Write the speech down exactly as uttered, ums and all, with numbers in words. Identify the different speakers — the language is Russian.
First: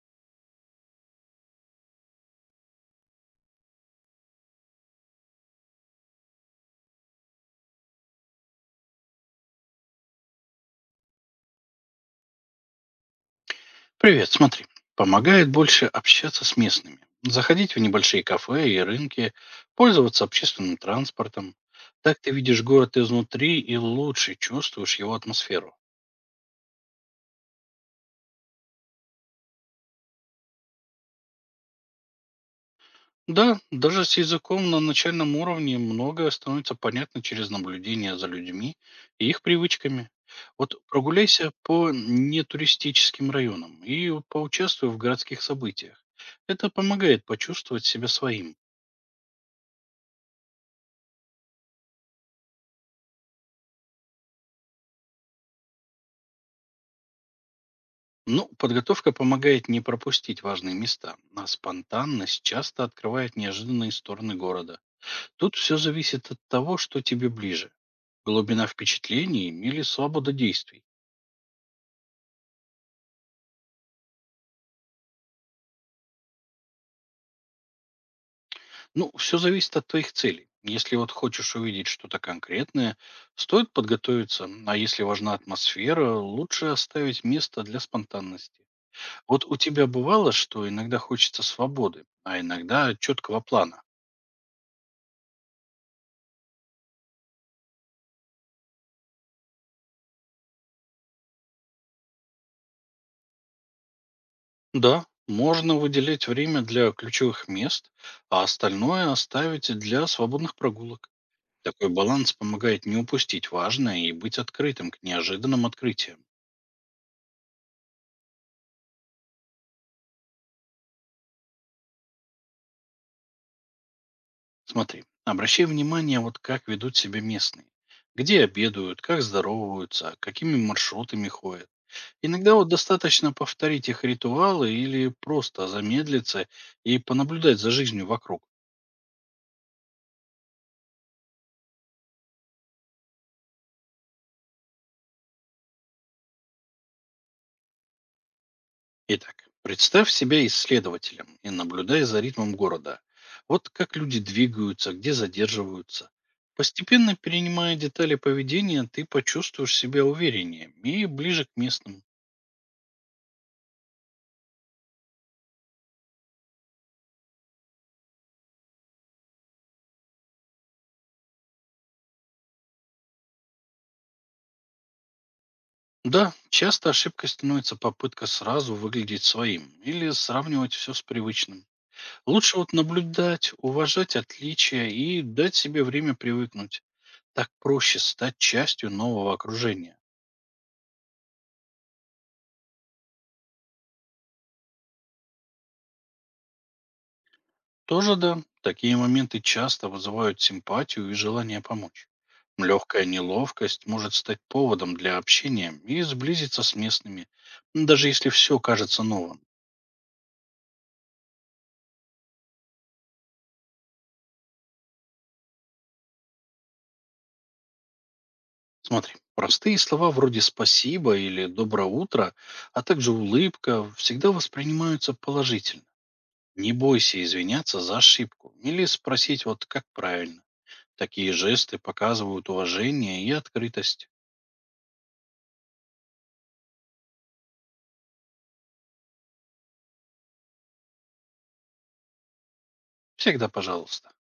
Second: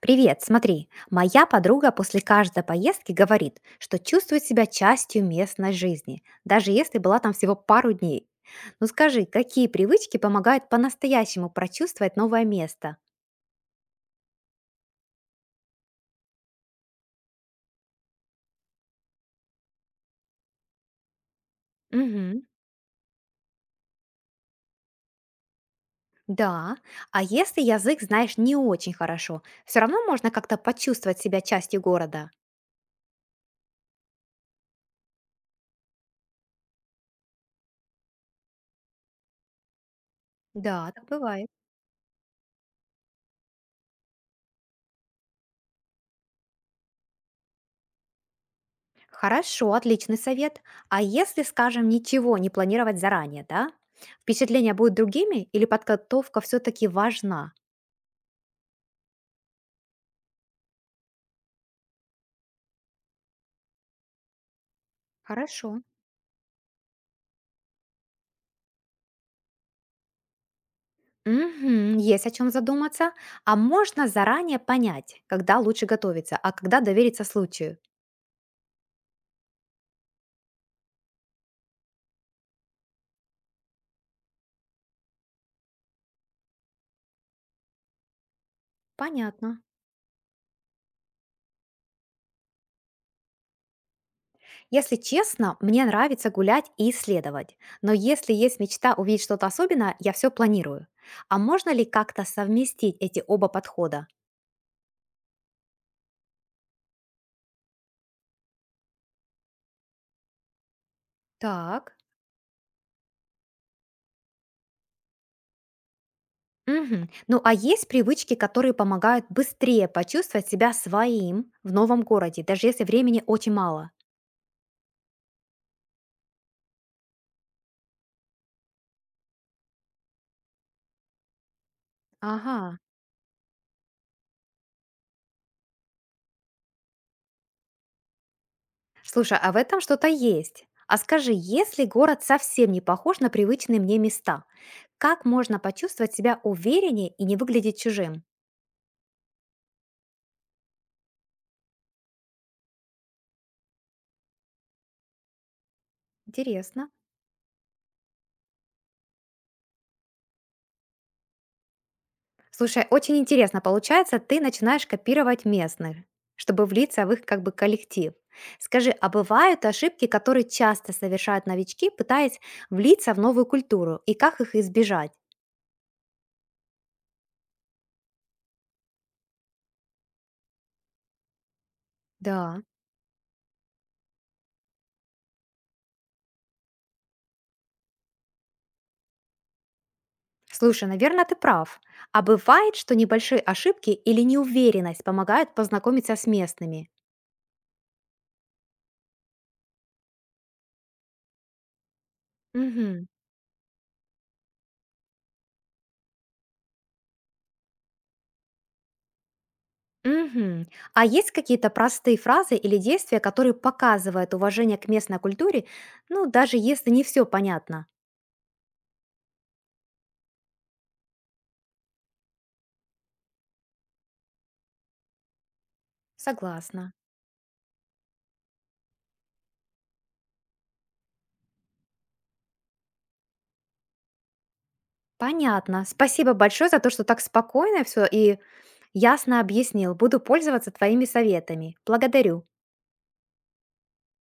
Speaker 1: Привет, смотри, моя подруга после каждой поездки говорит, что чувствует себя частью местной жизни, даже если была там всего пару дней. Ну скажи, какие привычки помогают по-настоящему прочувствовать новое место?
Speaker 2: Привет, смотри. Помогает больше общаться с местными, заходить в небольшие кафе и рынки, пользоваться общественным транспортом. Так ты
Speaker 1: Мгм.
Speaker 2: видишь город изнутри и лучше чувствуешь его атмосферу.
Speaker 1: Да, а если язык знаешь не очень хорошо, все равно можно как-то почувствовать себя частью города.
Speaker 2: Да, даже с языком на начальном уровне многое становится понятно через наблюдение за людьми и их привычками. Вот
Speaker 1: Да, так бывает.
Speaker 2: прогуляйся по нетуристическим районам и поучаствуй в городских событиях. Это помогает почувствовать себя своим.
Speaker 1: Хорошо, отличный совет. А если, скажем, ничего не планировать заранее, да? Впечатления будут другими или подготовка все-таки важна?
Speaker 2: Ну, подготовка помогает не пропустить важные места, а спонтанность часто открывает неожиданные стороны города. Тут
Speaker 1: Хорошо.
Speaker 2: все зависит от того, что тебе ближе. Глубина впечатлений или свобода действий.
Speaker 1: Мгм, есть о чем задуматься. А можно заранее понять, когда лучше готовиться, а когда довериться случаю.
Speaker 2: Ну, все зависит от твоих целей. Если вот хочешь увидеть что-то конкретное, стоит подготовиться, а если важна атмосфера, лучше оставить место для спонтанности. Вот у
Speaker 1: Понятно.
Speaker 2: тебя бывало, что иногда хочется свободы, а иногда четкого плана.
Speaker 1: Если честно, мне нравится гулять и исследовать. Но если есть мечта увидеть что-то особенное, я все планирую. А можно ли как-то совместить эти оба подхода?
Speaker 2: Да, можно выделить время для ключевых мест, а остальное оставить для свободных прогулок. Такой
Speaker 1: Так.
Speaker 2: баланс помогает не упустить важное и быть открытым к неожиданным открытиям.
Speaker 1: Мгм. Ну а есть привычки, которые помогают быстрее почувствовать себя своим в новом городе, даже если времени очень мало?
Speaker 2: Смотри, обращай внимание, вот как ведут себя местные. Где обедают, как здороваются, какими маршрутами ходят. Иногда вот
Speaker 1: Ага.
Speaker 2: достаточно повторить их ритуалы или просто замедлиться и понаблюдать за жизнью вокруг.
Speaker 1: Слушай, а в этом что-то есть. А скажи, если город совсем не похож на привычные мне места, как можно почувствовать себя увереннее и не выглядеть чужим?
Speaker 2: Итак, представь себя исследователем и наблюдай за ритмом города. Вот как люди двигаются, где задерживаются.
Speaker 1: Интересно.
Speaker 2: Постепенно перенимая детали поведения, ты почувствуешь себя увереннее и ближе к местным.
Speaker 1: Слушай, очень интересно получается, ты начинаешь копировать местных, чтобы влиться в их как бы коллектив. Скажи, а бывают ошибки, которые часто совершают новички, пытаясь влиться в новую культуру, и как их избежать?
Speaker 2: Да, часто ошибкой становится попытка сразу выглядеть своим или сравнивать все с привычным. Лучше
Speaker 1: Да.
Speaker 2: вот наблюдать, уважать отличия и дать себе время привыкнуть. Так проще стать частью нового окружения.
Speaker 1: Слушай, наверное, ты прав. А бывает, что небольшие ошибки или неуверенность помогают познакомиться с местными?
Speaker 2: Тоже да, такие моменты часто вызывают симпатию и желание помочь. Легкая
Speaker 1: Мгм.
Speaker 2: неловкость может стать поводом для общения и сблизиться с местными, м, даже если все кажется новым.
Speaker 1: Мгм. А есть какие-то простые фразы или действия, которые показывают уважение к местной культуре, ну, даже если не все понятно?
Speaker 2: Смотри, простые слова вроде «спасибо» или «доброе утро», а также улыбка всегда воспринимаются положительно. Не
Speaker 1: Согласна.
Speaker 2: бойся извиняться за ошибку или спросить вот как правильно. Такие жесты показывают уважение и открытость.
Speaker 1: Понятно. Спасибо большое за то, что так спокойно все и ясно объяснил. Буду пользоваться твоими советами. Благодарю.
Speaker 2: Всегда пожалуйста.